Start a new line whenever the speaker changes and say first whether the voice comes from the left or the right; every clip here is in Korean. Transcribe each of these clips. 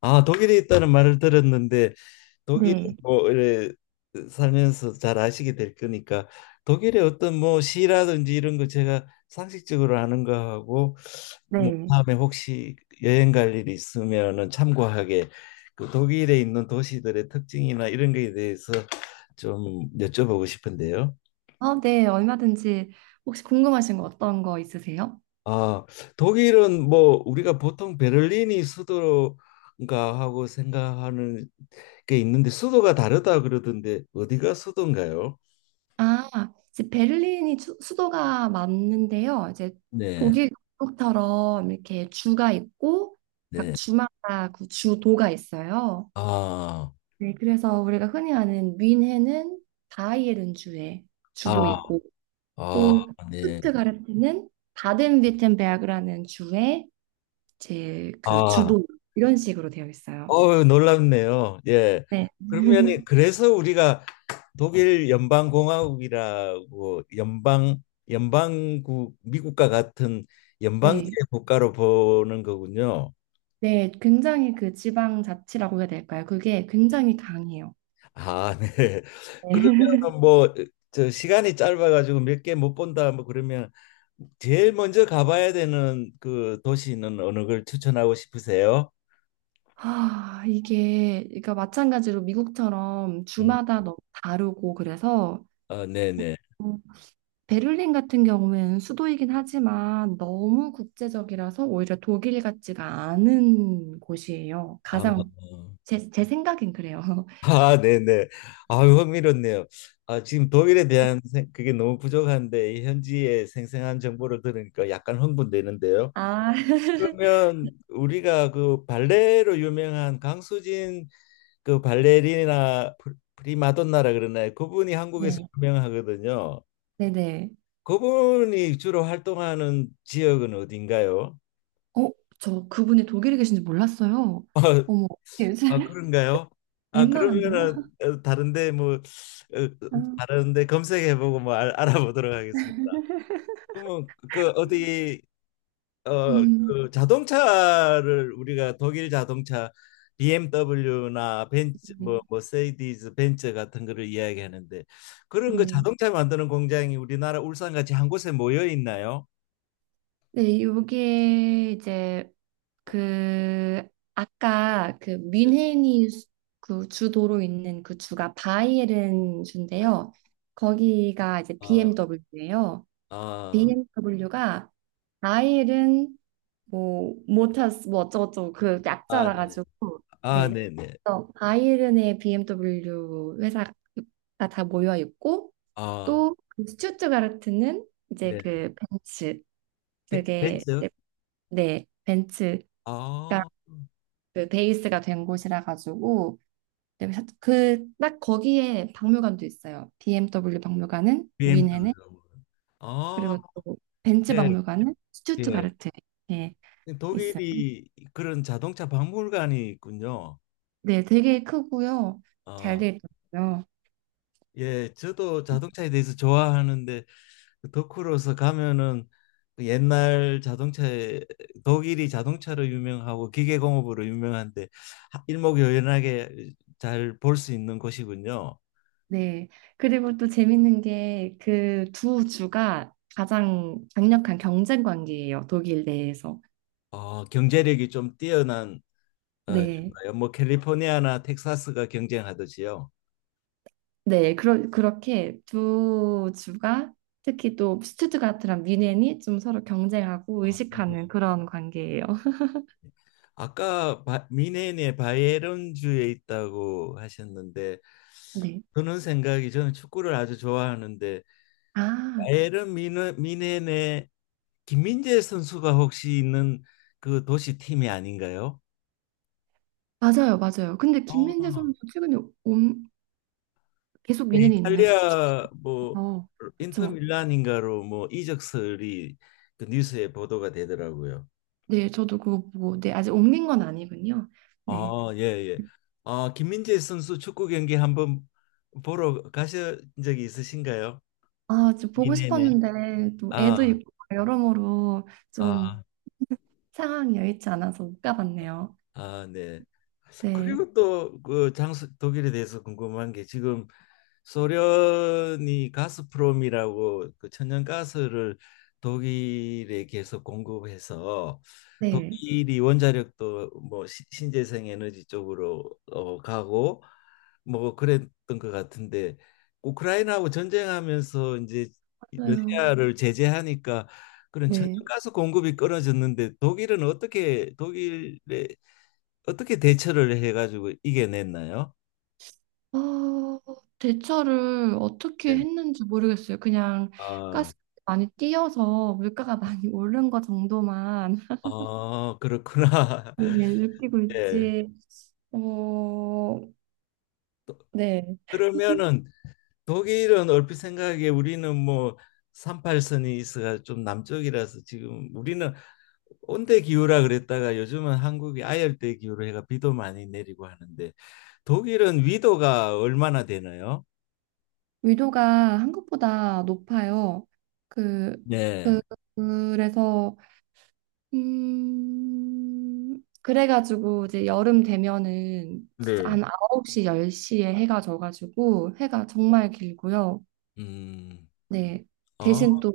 left: 아, 독일에 있다는 말을 들었는데 독일에
right: 네,
left: 뭐 이래 살면서 잘 아시게 될 거니까 독일의 어떤 뭐 시라든지 이런 거 제가 상식적으로 아는 거하고 뭐
right: 네.
left: 다음에 혹시 여행 갈 일이 있으면은 참고하게 그 독일에 있는 도시들의 특징이나 이런 거에 대해서 좀 여쭤보고 싶은데요.
right: 네, 얼마든지 혹시 궁금하신 거 어떤 거 있으세요?
left: 아, 독일은 뭐 우리가 보통 베를린이 수도인가 하고 생각하는 게 있는데 수도가 다르다 그러던데 어디가 수도인가요?
right: 아, 이제 베를린이 수도가 맞는데요. 이제
left: 네,
right: 독일 국처럼 이렇게 주가 있고 각
left: 네.
right: 주마다 그 주도가 있어요.
left: 아,
right: 네, 그래서 우리가 흔히 아는 뮌헨은 바이에른 주의 주도
left: 아,
right: 있고
left: 아,
right: 또
left: 네.
right: 슈트가르트는 바덴würtem베르크라는 주의 제 그
left: 아,
right: 주도 이런 식으로 되어 있어요.
left: 어 놀랍네요. 예.
right: 네.
left: 그러면 그래서 우리가 독일 연방공화국이라고 연방 연방국 미국과 같은 연방제
right: 네.
left: 국가로 보는 거군요.
right: 네, 굉장히 그 지방 자치라고 해야 될까요? 그게 굉장히 강해요.
left: 아, 네.
right: 네.
left: 그러면 뭐 저 시간이 짧아가지고 몇 개 못 본다 뭐 그러면 제일 먼저 가봐야 되는 그 도시는 어느 걸 추천하고 싶으세요?
right: 아, 이게, 그러니까 마찬가지로 미국처럼
left: 음.
right: 주마다 너무 다르고 그래서
left: 아, 네네.
right: 음, 베를린 같은 경우에는 수도이긴 하지만 너무 국제적이라서 오히려 독일 같지가 않은 곳이에요.
left: 아,
right: 가장 제 생각엔 그래요.
left: 아, 네네. 아, 흥미롭네요. 아, 지금 독일에 대한 그게 너무 부족한데 이 현지의 생생한 정보를 들으니까 약간 흥분되는데요.
right: 아,
left: 그러면 우리가 그 발레로 유명한 강수진 그 발레리나 프리마돈나라 그러나요? 그분이 한국에서
right: 네,
left: 유명하거든요.
right: 네네.
left: 그분이 주로 활동하는 지역은 어딘가요?
right: 어, 저 그분이 독일에 계신지 몰랐어요.
left: 아,
right: 어머,
left: 아, 그런가요? 아
right: 민망한데요?
left: 그러면은 어, 다른데 뭐 어,
right: 아.
left: 다른데 검색해보고 뭐 아보도록 하겠습니다. 그러면 그 어디 어,
right: 음.
left: 그 자동차를 우리가 독일 자동차 BMW나 벤츠 뭐
right: 네.
left: 머세디스 벤츠 같은 거를 이야기하는데 그런 거
right: 네.
left: 자동차 만드는 공장이 우리나라 울산 같이 한 곳에 모여 있나요?
right: 네, 요게 이제 그 아까 그 그 주도로 있는 그 주가 바이에른
left: 네.
right: 주인데요. 거기가 이제
left: 아,
right: BMW예요.
left: 아,
right: BMW가 바이에른 뭐 모타스 뭐 어쩌고저쩌고 그
left: 아,
right: 약자라
left: 네.
right: 가지고
left: 아,
right: 네.
left: 네, 네.
right: 그래서 바이에른의 BMW 회사가 다 모여 있고
left: 아,
right: 또 그 스투트가르트는 이제
left: 네.
right: 그 벤츠 그게
left: 벤츠?
right: 이제 네 벤츠가
left: 아,
right: 그 베이스가 된 곳이라 가지고 그 딱 거기에 박물관도 있어요. BMW 박물관은 뮌헨에
left: BMW. 아,
right: 그리고 또 벤츠
left: 네.
right: 박물관은
left: 예.
right: 스투트가르트에 예, 있어요.
left: 독일이 그런 자동차 박물관이 있군요.
right: 네, 되게 크고요. 잘
left: 어.
right: 돼 있더라고요.
left: 예, 저도 자동차에 대해서 좋아하는데 그 덕후로서 가면은 그 옛날 자동차에 독일이 자동차로 유명하고 기계공업으로 유명한데 하- 일목요연하게 잘 볼 수 있는 곳이군요.
right: 네. 그리고 또 재밌는 게 그 두 주가 가장 강력한 경쟁 관계예요. 독일 내에서.
left: 어, 경제력이 좀 뛰어난 어,
right: 네.
left: 정말요. 뭐 캘리포니아나 텍사스가 경쟁하듯이요.
right: 네, 그렇게 두 주가 특히 또 스투트가트랑 뮌헨이 좀 서로 경쟁하고
left: 아, 네.
right: 의식하는 그런 관계예요.
left: 아까 미네인의 바이에른주에 있다고 하셨는데
right: 네.
left: 드는 생각이 저는 축구를 아주 좋아하는데
right: 아,
left: 바이에른 미넨의 김민재 선수가 혹시 있는 그 도시 팀이 아닌가요?
right: 맞아요, 맞아요. 근데
left: 어.
right: 김민재 선수 최근에 옴, 계속
left: 그
right: 뮌헨이 있나요?
left: 이탈리아 뭐
right: 어,
left: 인터
right: 그렇죠.
left: 밀란인가로 뭐 이적설이 그 뉴스에 보도가 되더라고요.
right: 네, 저도 그거 보고, 네, 아직 옮긴 건 아니군요. 네.
left: 아, 예, 예. 아, 김민재 선수 축구 경기 한번 보러 가신 적이 있으신가요?
right: 아, 좀 보고
left: 미네네.
right: 싶었는데 또
left: 아,
right: 애도 있고 여러모로 좀
left: 아,
right: 상황이 여의치 않아서 못 가봤네요.
left: 아, 네.
right: 네,
left: 그리고 또 그 장수 독일에 대해서 궁금한 게 지금 소련이 가스프롬이라고 그 천연가스를 독일에 계속 공급해서
right: 네,
left: 독일이 원자력도 뭐 신재생 에너지 쪽으로 어, 가고 뭐 그랬던 것 같은데 우크라이나하고 전쟁하면서 이제
right: 맞아요.
left: 러시아를 제재하니까 그런
right: 네.
left: 천연가스 공급이 끊어졌는데 독일은 어떻게 독일에 어떻게 대처를 해가지고 이겨냈나요?
right: 어, 대처를 어떻게
left: 네.
right: 했는지 모르겠어요. 그냥
left: 아
right: 가스 많이 띄어서 물가가 많이 오른 거 정도만
left: 아, 그렇구나.
right: 네, 느끼고
left: 예. 네.
right: 있지. 어, 네.
left: 그러면은 독일은 얼핏 생각에 우리는 뭐 38선이 있어가 좀 남쪽이라서 지금 우리는 온대 기후라 그랬다가 요즘은 한국이 아열대 기후로 해가 비도 많이 내리고 하는데 독일은 위도가 얼마나 되나요?
right: 위도가 한국보다 높아요. 그,
left: 네.
right: 그, 그래서, 그래가지고 이제 여름 되면은 진짜
left: 네.
right: 한 9시, 10시에 해가 져가지고 해가 정말 길고요.
left: 음.
right: 네.
left: 아,
right: 대신 또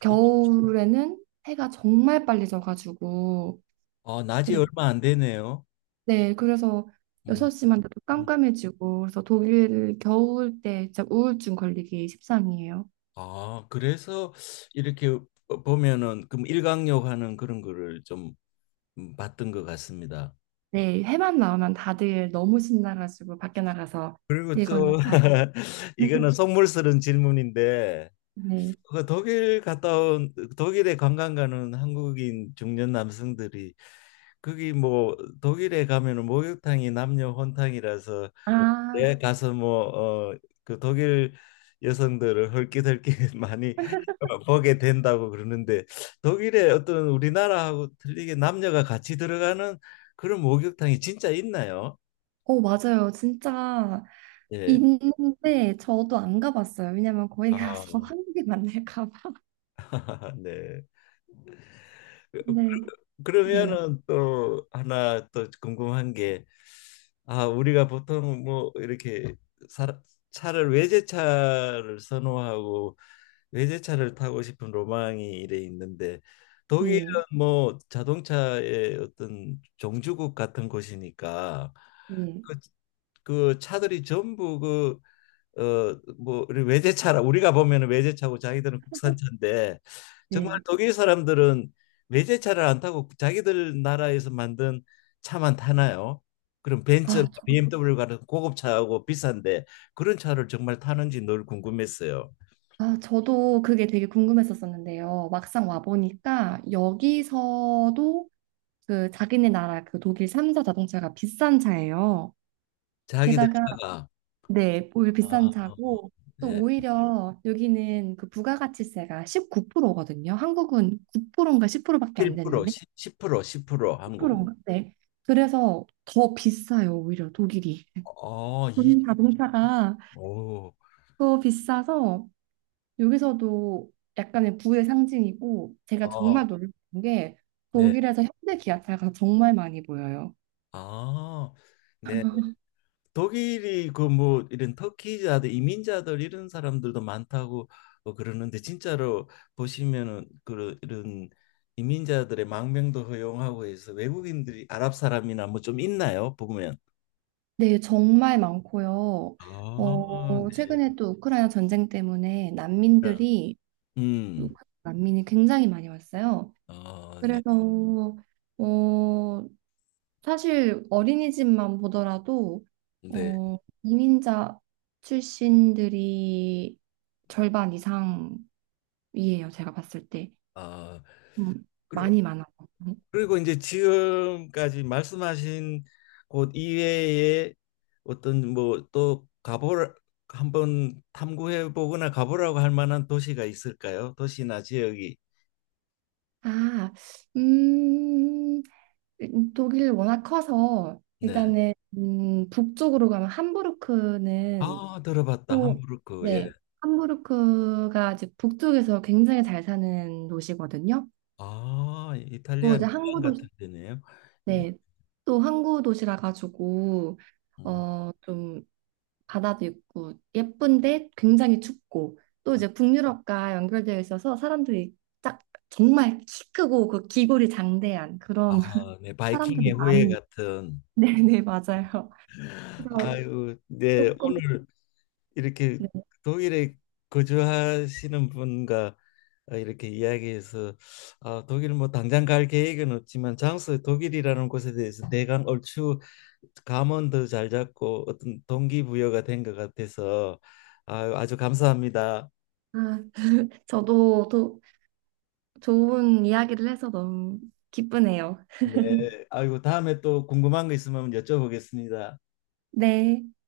right: 겨울에는 해가 정말 빨리 져가지고
left: 아, 낮이
right: 그래
left: 얼마 안 되네요.
right: 네 그래서
left: 음.
right: 6시만 돼도
left: 음.
right: 깜깜해지고 그래서 독일 겨울 때 진짜 우울증 걸리기 십상이에요.
left: 아, 그래서 이렇게 어, 보면은 그럼 일광욕 하는 그런 거를 좀 봤던 것 같습니다.
right: 네 해만 나오면 다들 너무 신나가지고 밖에 나가서
left: 그리고 좀
right: 일거욕 하고
left: 이거는 속물스러운 질문인데
right: 네.
left: 그 독일 갔다 온 독일에 관광 가는 한국인 중년 남성들이 거기 뭐 독일에 가면은 목욕탕이 남녀 혼탕이라서 내
right: 아,
left: 가서 뭐 어 그 독일 여성들을 헐기덜기 많이 보게 된다고 그러는데 독일에 어떤 우리나라하고 틀리게 남녀가 같이 들어가는 그런 목욕탕이 진짜 있나요?
right: 어, 맞아요. 진짜
left: 예.
right: 있는데 저도 안 가봤어요. 왜냐면 거기
left: 아,
right: 가서 한국에 만날까 봐.
left: 아, 네. 그-
right: 네. 네.
left: 그러면은 또 하나 또 궁금한 게, 아, 우리가 보통 뭐 이렇게 사, 차를 외제차를 선호하고 외제차를 타고 싶은 로망이 이래 있는데 독일은
right: 네.
left: 뭐 자동차의 어떤 종주국 같은 곳이니까
right: 네.
left: 그, 그 차들이 전부 그 어뭐 외제차라 우리가 보면은 외제차고 자기들은 국산차인데 정말
right: 네.
left: 독일 사람들은 외제차를 안 타고 자기들 나라에서 만든 차만 타나요? 그럼 벤츠나
right: 아,
left: BMW 같은 고급차하고 비싼데 그런 차를 정말 타는지 늘 궁금했어요.
right: 아, 저도 그게 되게 궁금했었었는데요. 막상 와보니까 여기서도 그 자기네 나라 그 독일 3사 자동차가 비싼 차예요.
left: 자기들
right: 게다가,
left: 차가
right: 네, 오히려
left: 아,
right: 비싼 차고, 또
left: 예.
right: 오히려 여기는 그 부가가치세가 19%거든요. 한국은 9%인가 10%밖에 안 되는데,
left: 1% 10% 10% 한국은.
right: 10%인가? 네. 그래서 더 비싸요, 오히려 독일이.
left: 어, 이,
right: 본인 자동차가
left: 오,
right: 더 비싸서 여기서도 약간의 부의 상징이고 제가 정말
left: 어,
right: 놀란 게
left: 네,
right: 독일에서 현대 기아차가 정말 많이 보여요.
left: 아, 네. 독일이 그 뭐 이런 터키자들 이민자들 이런 사람들도 많다고 어, 그러는데 진짜로 보시면은 그런 이런 이민자들의 망명도 허용하고 해서 외국인들이 아랍 사람이나 뭐 좀 있나요? 보면.
right: 네, 정말 많고요.
left: 아,
right: 어,
left: 네.
right: 최근에 또 우크라이나 전쟁 때문에 난민들이
left: 음.
right: 우크라이나 난민이 굉장히 많이 왔어요.
left: 어, 네.
right: 그래서 어, 사실 어린이집만 보더라도
left: 네.
right: 어, 이민자 출신들이 절반 이상이에요. 제가 봤을 때.
left: 아,
right: 음,
left: 그리고
right: 많이 많아요.
left: 그리고 이제 지금까지 말씀하신 곳 이외에 어떤 뭐 또 가보 한번 탐구해 보거나 가보라고 할 만한 도시가 있을까요? 도시나 지역이.
right: 아, 음, 독일 워낙 커서
left: 네.
right: 일단은 북쪽으로 가면 함부르크는
left: 아, 들어봤다.
right: 또,
left: 함부르크. 예.
right: 네, 함부르크가 이제 북쪽에서 굉장히 잘 사는 도시거든요.
left: 아,
right: 또
left: 이탈리아
right: 이제
left: 밀란
right: 항구
left: 같은
right: 도시,
left: 데네요. 네.
right: 네, 또 항구 도시라 가지고
left: 음.
right: 좀 바다도 있고 예쁜데 굉장히 춥고 또 이제 북유럽과 연결되어 있어서 사람들이 딱 정말 키 크고 그 기골이 장대한 그런
left: 아, 네. 바이킹의
right: 사람들이
left: 후예
right: 많이
left: 같은.
right: 네네 맞아요. 그래서
left: 아유, 네.
right: 조금
left: 오늘 이렇게
right: 네.
left: 독일에 거주하시는 분과 어, 이렇게 이야기해서 아, 독일 뭐 당장 갈 계획은 없지만 장소 독일이라는 곳에 대해서 대강 얼추 감언도 잘 잡고 어떤 동기부여가 된 것 같아서 아, 아주 감사합니다.
right: 아, 저도 또 좋은 이야기를 해서 너무 기쁘네요.
left: 네, 아이고 다음에 또 궁금한 거 있으면 여쭤보겠습니다.
right: 네.